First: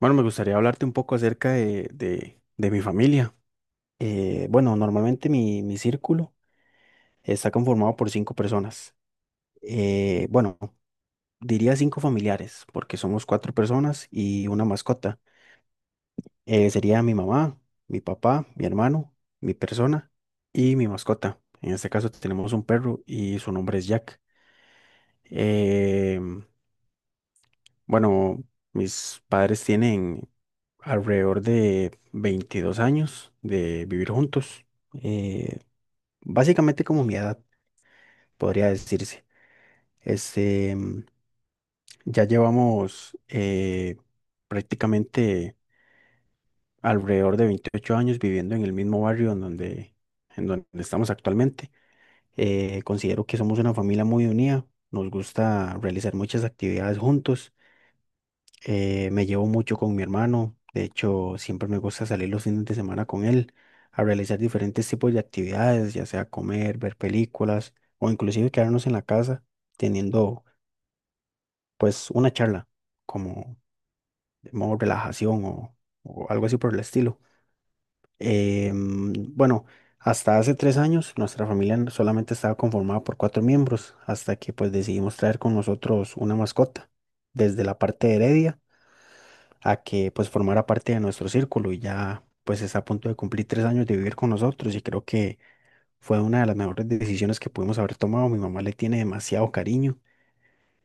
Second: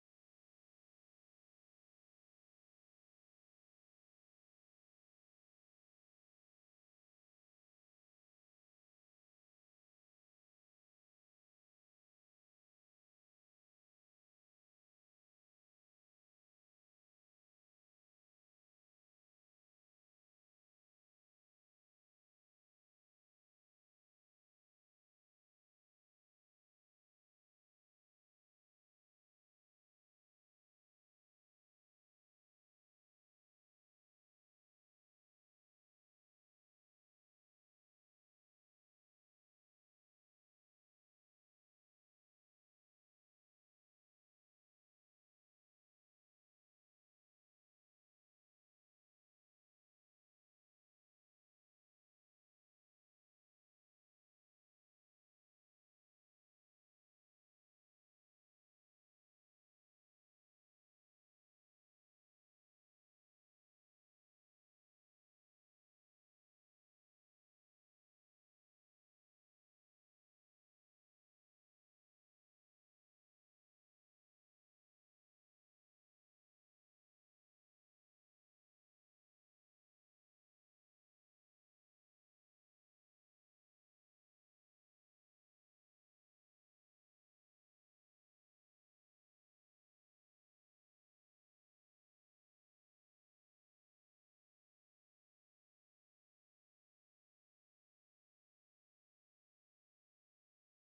Bueno, me gustaría hablarte un poco acerca de mi familia. Bueno, normalmente mi círculo está conformado por cinco personas. Bueno, diría cinco familiares, porque somos cuatro personas y una mascota. Sería mi mamá, mi papá, mi hermano, mi persona y mi mascota. En este caso tenemos un perro y su nombre es Jack. Em, bueno, mis padres tienen alrededor de 22 años de vivir juntos, eh, básicamente como mi edad, podría decirse. Este, ya llevamos prácticamente alrededor de 28 años viviendo en el mismo barrio en donde estamos actualmente. Considero que somos una familia muy unida, nos gusta realizar muchas actividades juntos. Me llevo mucho con mi hermano. De hecho, siempre me gusta salir los fines de semana con él a realizar diferentes tipos de actividades, ya sea comer, ver películas o inclusive quedarnos en la casa teniendo pues una charla como de modo relajación o algo así por el estilo. Bueno, hasta hace 3 años nuestra familia solamente estaba conformada por cuatro miembros hasta que pues decidimos traer con nosotros una mascota desde la parte de Heredia, a que pues formara parte de nuestro círculo y ya pues está a punto de cumplir 3 años de vivir con nosotros y creo que fue una de las mejores decisiones que pudimos haber tomado. Mi mamá le tiene demasiado cariño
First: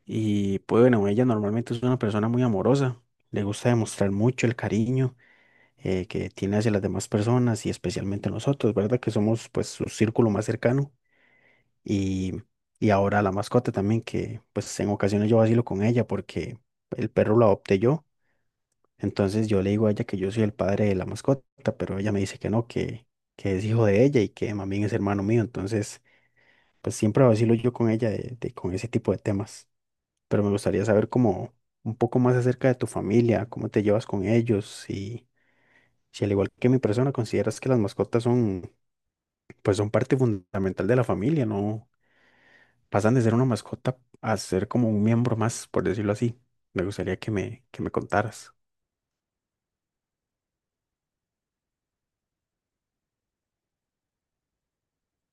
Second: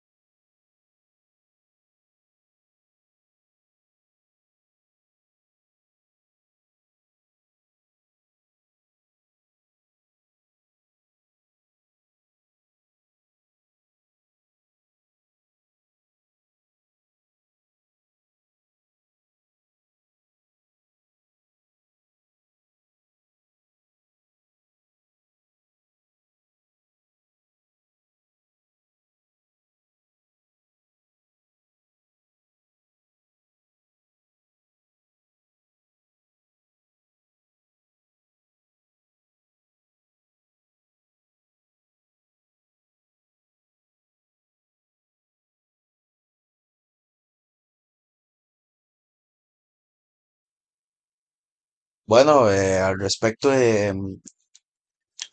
y pues bueno, ella normalmente es una persona muy amorosa, le gusta demostrar mucho el cariño que tiene hacia las demás personas y especialmente nosotros, ¿verdad? Que somos pues su círculo más cercano y, y ahora la mascota también que pues en ocasiones yo vacilo con ella porque el perro lo adopté yo, entonces yo le digo a ella que yo soy el padre de la mascota, pero ella me dice que no, que es hijo de ella y que más bien es hermano mío. Entonces, pues siempre vacilo yo con ella con ese tipo de temas. Pero me gustaría saber como un poco más acerca de tu familia, cómo te llevas con ellos y si al igual que mi persona consideras que las mascotas son, pues son parte fundamental de la familia, no pasan de ser una mascota a ser como un miembro más, por decirlo así. Me gustaría que me contaras. Bueno, al respecto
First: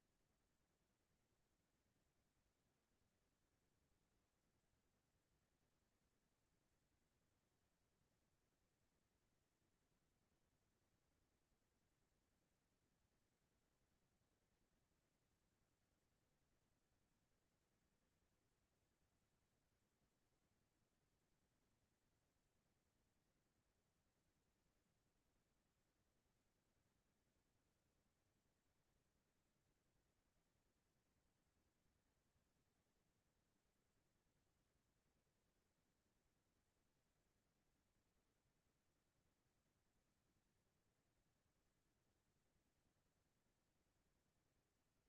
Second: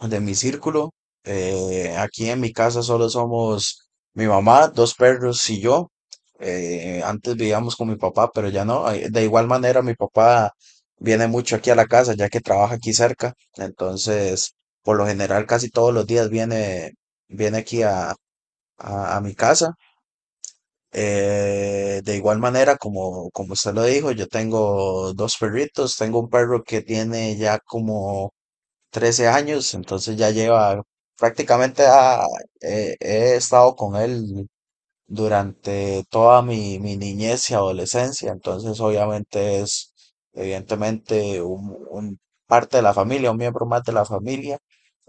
de mi círculo, aquí en mi casa solo somos mi mamá, dos perros y yo. Antes vivíamos con mi papá, pero ya no. De igual manera, mi papá viene mucho aquí a la casa, ya que trabaja aquí cerca. Entonces, por lo general, casi todos los días viene, viene aquí a, a mi casa. De igual manera, como usted lo dijo, yo tengo dos perritos. Tengo un perro que tiene ya como 13 años, entonces ya lleva prácticamente ha- he estado con él durante toda mi niñez y adolescencia, entonces obviamente es evidentemente un parte de la familia, un miembro más de la familia.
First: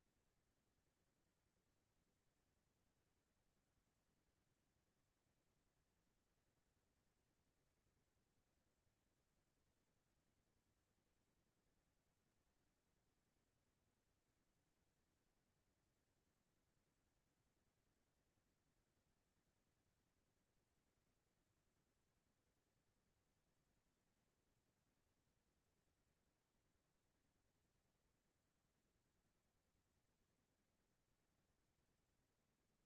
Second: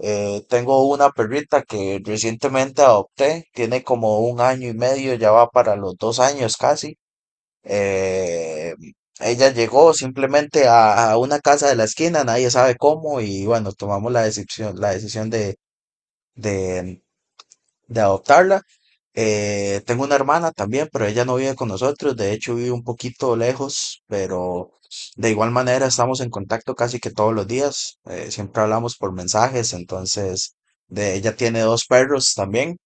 Tengo una perrita que recientemente adopté, tiene como un año y medio, ya va para los dos años casi. Eh, ella llegó simplemente a una casa de la esquina, nadie sabe cómo, y bueno, tomamos la decisión, de, de adoptarla. Tengo una hermana también, pero ella no vive con nosotros, de hecho vive un poquito lejos, pero de igual manera estamos en contacto casi que todos los días, siempre hablamos por mensajes, entonces de ella tiene dos perros también.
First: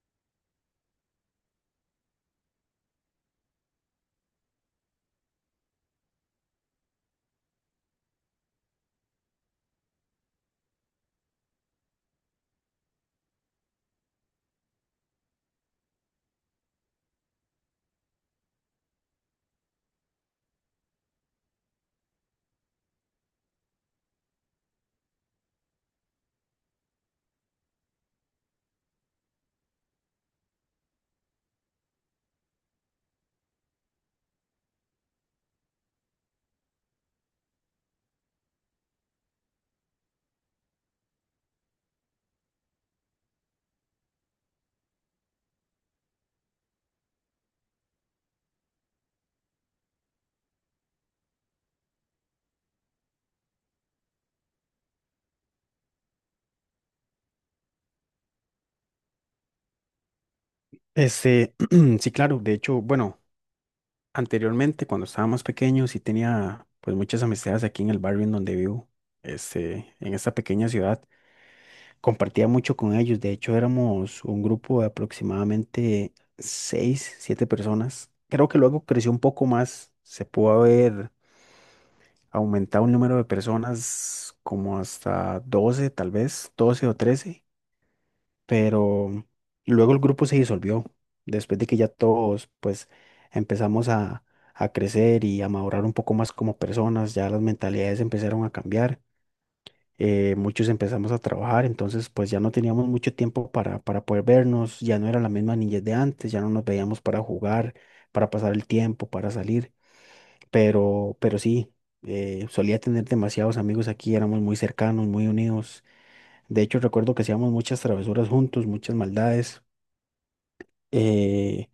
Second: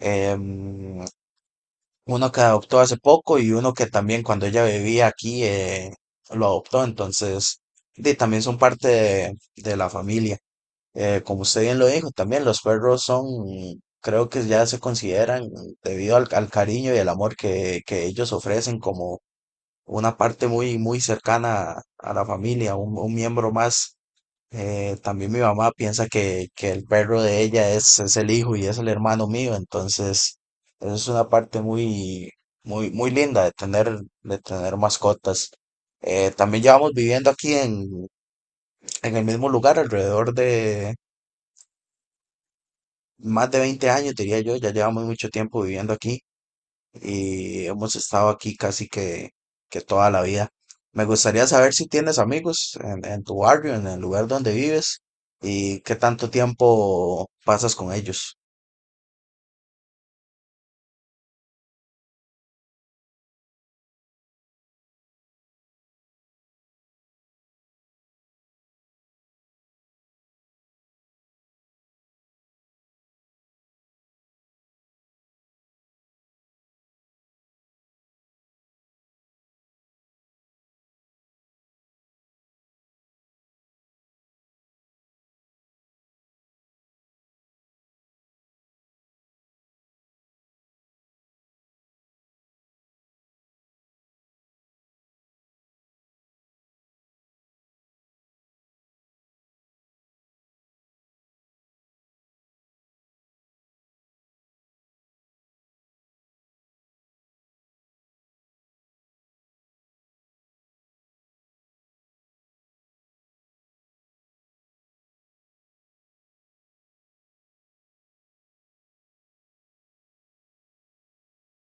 em, Uno que adoptó hace poco y uno que también cuando ella vivía aquí lo adoptó, entonces de, también son parte de la familia. Como usted bien lo dijo, también los perros son, creo que ya se consideran, debido al cariño y el amor que ellos ofrecen, como una parte muy, muy cercana a la familia, un miembro más. También mi mamá piensa que el perro de ella es el hijo y es el hermano mío, entonces eso es una parte muy, muy, muy linda de tener mascotas. También llevamos viviendo en el mismo lugar alrededor de más de 20 años, diría yo, ya llevamos mucho tiempo viviendo aquí. Y hemos estado aquí que toda la vida. Me gustaría saber si tienes amigos en tu barrio, en el lugar donde vives y qué tanto tiempo pasas con ellos. Este, sí, claro, de hecho, bueno. Anteriormente, cuando estábamos pequeños, sí tenía pues muchas amistades aquí en el barrio en donde vivo, este, en esta pequeña ciudad. Compartía mucho con ellos. De hecho, éramos un grupo de aproximadamente seis, siete personas. Creo que luego creció un poco más. Se pudo haber aumentado un número de personas como hasta 12, tal vez, 12 o 13, pero luego el grupo se disolvió, después de que ya todos pues empezamos a crecer y a madurar un poco más como personas, ya las mentalidades empezaron a cambiar, muchos empezamos a trabajar, entonces pues ya no teníamos mucho tiempo para poder vernos, ya no era la misma niñez de antes, ya no nos veíamos para jugar, para pasar el tiempo, para salir, pero sí. Solía tener demasiados amigos aquí, éramos muy cercanos, muy unidos. De hecho, recuerdo que hacíamos muchas travesuras juntos, muchas maldades, eh,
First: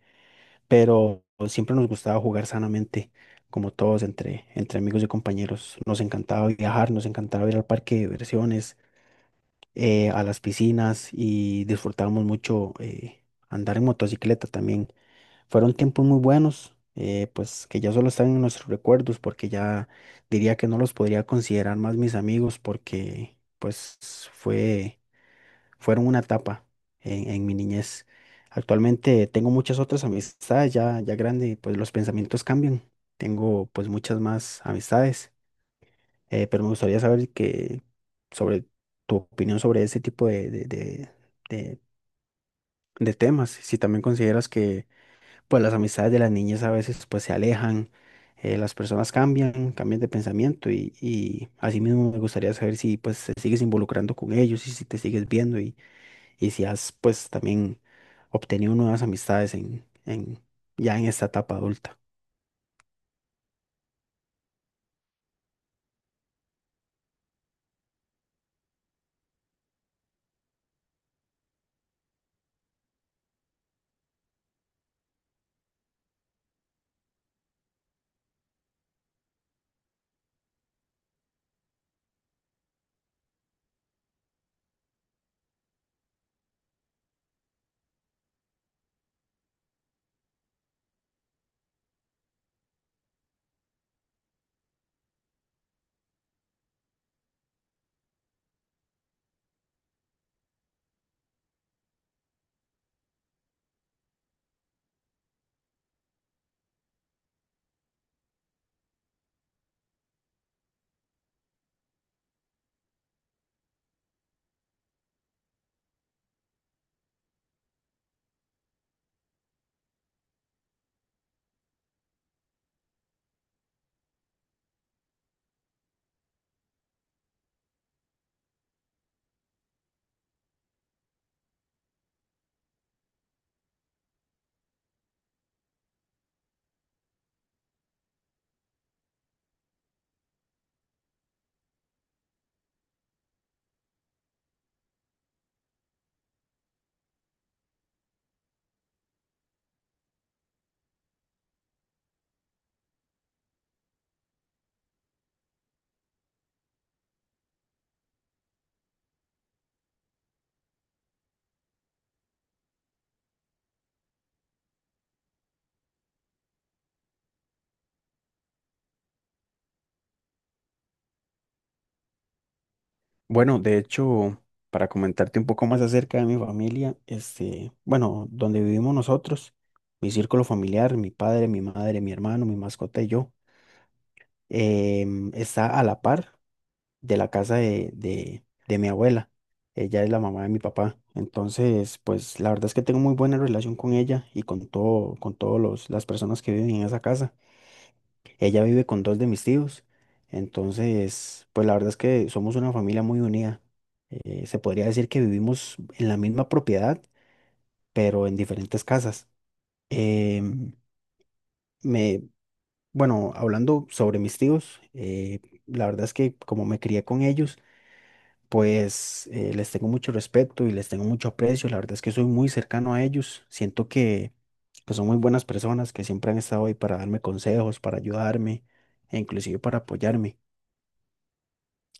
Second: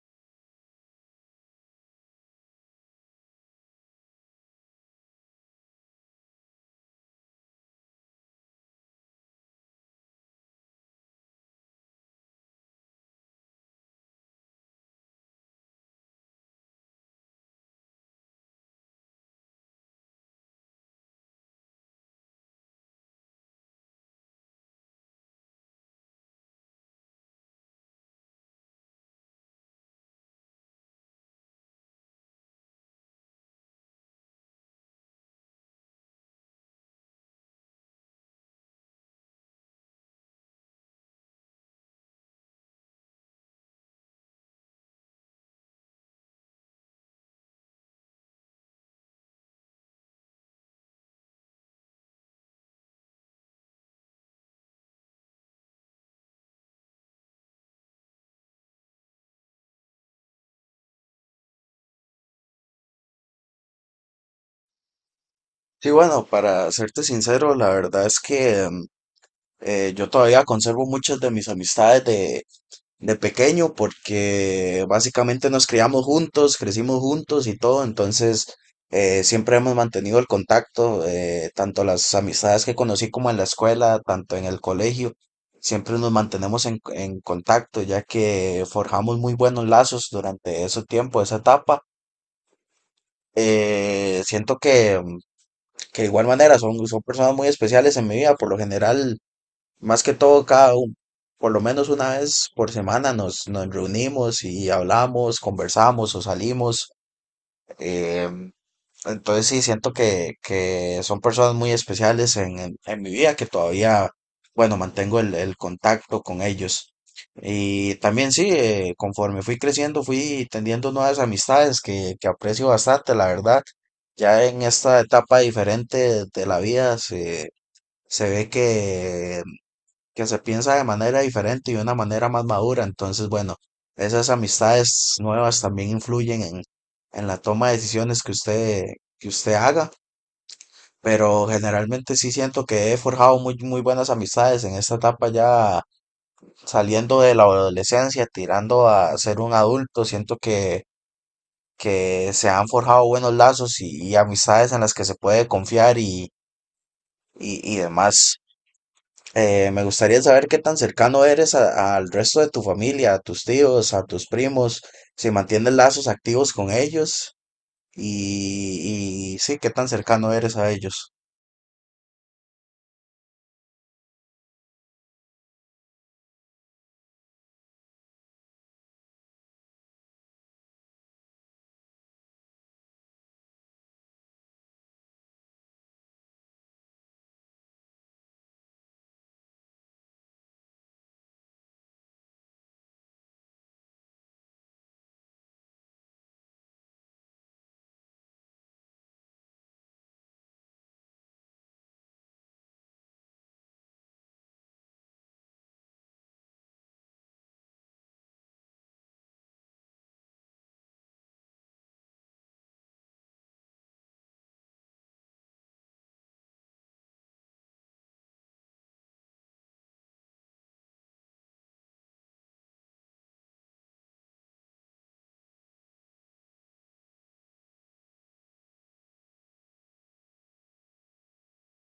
pero siempre nos gustaba jugar sanamente, como todos, entre amigos y compañeros. Nos encantaba viajar, nos encantaba ir al parque de diversiones, a las piscinas y disfrutábamos mucho andar en motocicleta también. Fueron tiempos muy buenos, pues que ya solo están en nuestros recuerdos, porque ya diría que no los podría considerar más mis amigos, porque pues fue fueron una etapa en mi niñez. Actualmente tengo muchas otras amistades ya grande, y pues los pensamientos cambian. Tengo pues muchas más amistades, pero me gustaría saber que sobre tu opinión sobre ese tipo de- de temas. Si también consideras que pues las amistades de las niñas a veces pues se alejan, las personas cambian, cambian de pensamiento y asimismo me gustaría saber si pues te sigues involucrando con ellos y si te sigues viendo y si has pues también obtenido nuevas amistades ya en esta etapa adulta. Sí, bueno, para serte sincero, la verdad es que yo todavía conservo muchas de mis amistades de pequeño porque básicamente nos criamos juntos, crecimos juntos y todo, entonces siempre hemos mantenido el contacto, tanto las amistades que conocí como en la escuela, tanto en el colegio, siempre nos mantenemos en contacto ya que forjamos muy buenos lazos durante ese tiempo, esa etapa. Siento que de igual manera son, son personas muy especiales en mi vida, por lo general más que todo, cada uno, por lo menos una vez por semana nos reunimos y hablamos, conversamos o salimos. em, entonces sí, siento que son personas muy especiales en mi vida que todavía, bueno, mantengo el contacto con ellos. Y también sí, conforme fui creciendo, fui tendiendo nuevas amistades que aprecio bastante, la verdad. Ya en esta etapa diferente de la vida se ve que se piensa de manera diferente y de una manera más madura. Entonces, bueno, esas amistades nuevas también influyen en la toma de decisiones que usted haga. Pero generalmente sí siento que he forjado muy, muy buenas amistades en esta etapa ya saliendo de la adolescencia, tirando a ser un adulto. Siento que se han forjado buenos lazos y amistades en las que se puede confiar y demás. Me gustaría saber qué tan cercano eres al resto de tu familia, a tus tíos, a tus primos, si mantienes lazos activos con ellos y sí, qué tan cercano eres a ellos. Bueno, de hecho, para comentarte un poco más acerca de mi familia, este, bueno, donde vivimos nosotros, mi círculo familiar, mi padre, mi madre, mi hermano, mi mascota y yo, está a la par de la casa de mi abuela. Ella es la mamá de mi papá. Entonces, pues la verdad es que tengo muy buena relación con ella y con todo, con todos los, las personas que viven en esa casa. Ella vive con dos de mis tíos. Entonces, pues la verdad es que somos una familia muy unida. Se podría decir que vivimos en la misma propiedad, pero en diferentes casas. Em, me, bueno, hablando sobre mis tíos, la verdad es que como me crié con ellos, pues les tengo mucho respeto y les tengo mucho aprecio. La verdad es que soy muy cercano a ellos. Siento que son muy buenas personas que siempre han estado ahí para darme consejos, para ayudarme e inclusive para apoyarme.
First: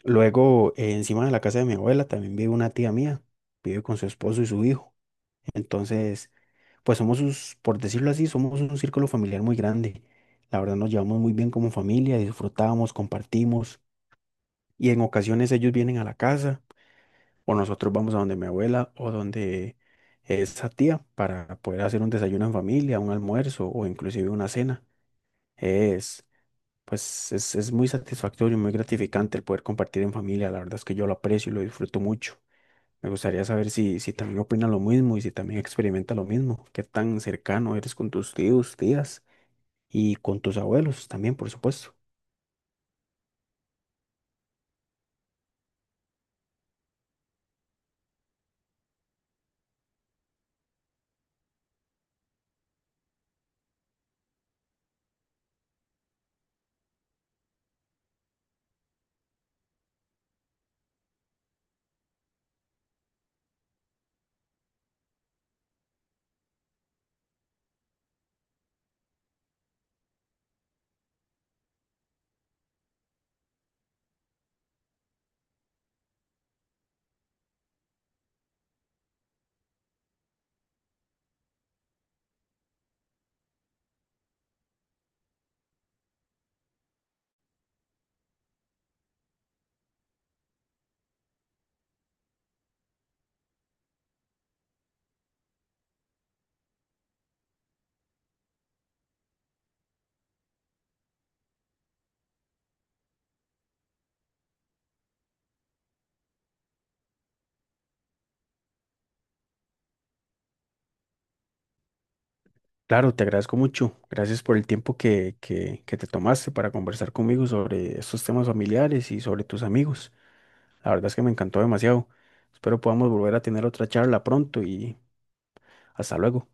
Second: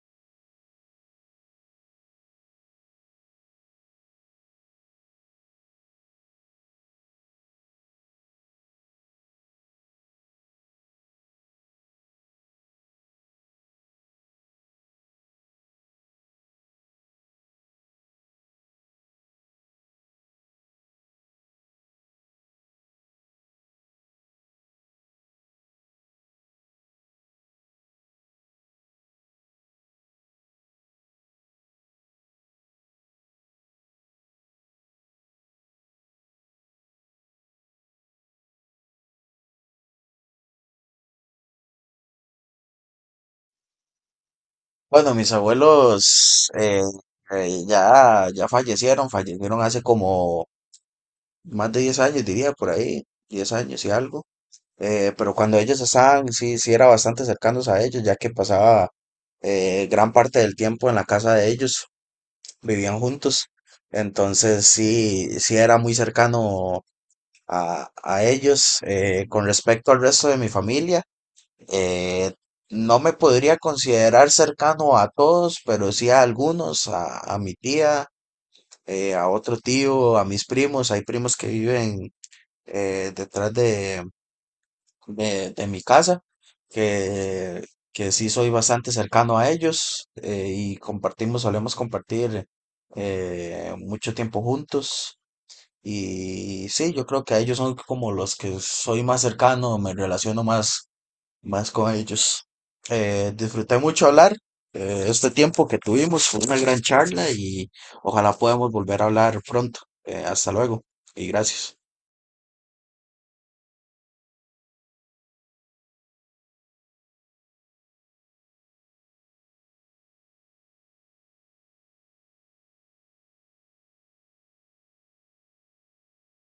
Luego, encima de la casa de mi abuela también vive una tía mía, vive con su esposo y su hijo. Entonces, pues somos sus, por decirlo así, somos un círculo familiar muy grande. La verdad nos llevamos muy bien como familia, disfrutamos, compartimos y en ocasiones ellos vienen a la casa o nosotros vamos a donde mi abuela o donde esa tía para poder hacer un desayuno en familia, un almuerzo o inclusive una cena. Pues es muy satisfactorio y muy gratificante el poder compartir en familia. La verdad es que yo lo aprecio y lo disfruto mucho. Me gustaría saber si también opina lo mismo y si también experimenta lo mismo. Qué tan cercano eres con tus tíos, tías y con tus abuelos también, por supuesto. Bueno, mis abuelos ya fallecieron, fallecieron hace como más de 10 años, diría por ahí, 10 años y algo. Pero cuando ellos estaban, sí era bastante cercanos a ellos, ya que pasaba gran parte del tiempo en la casa de ellos. Vivían juntos. Entonces sí era muy cercano a ellos. Con respecto al resto de mi familia, eh, no me podría considerar cercano a todos, pero sí a algunos, a mi tía, a otro tío, a mis primos. Hay primos que viven eh, detrás de, de mi casa, que, que sí soy bastante cercano a ellos y solemos compartir mucho tiempo juntos. Y sí, yo creo que a ellos son como los que soy más cercano, me relaciono más, más con ellos. Disfruté mucho hablar este tiempo que tuvimos, fue una gran charla y ojalá podamos volver a hablar pronto. Hasta luego y gracias. Claro, te agradezco mucho. Gracias por el tiempo que te tomaste para conversar conmigo sobre estos temas familiares y sobre tus amigos. La verdad es que me encantó demasiado. Espero podamos volver a tener otra charla pronto y hasta luego.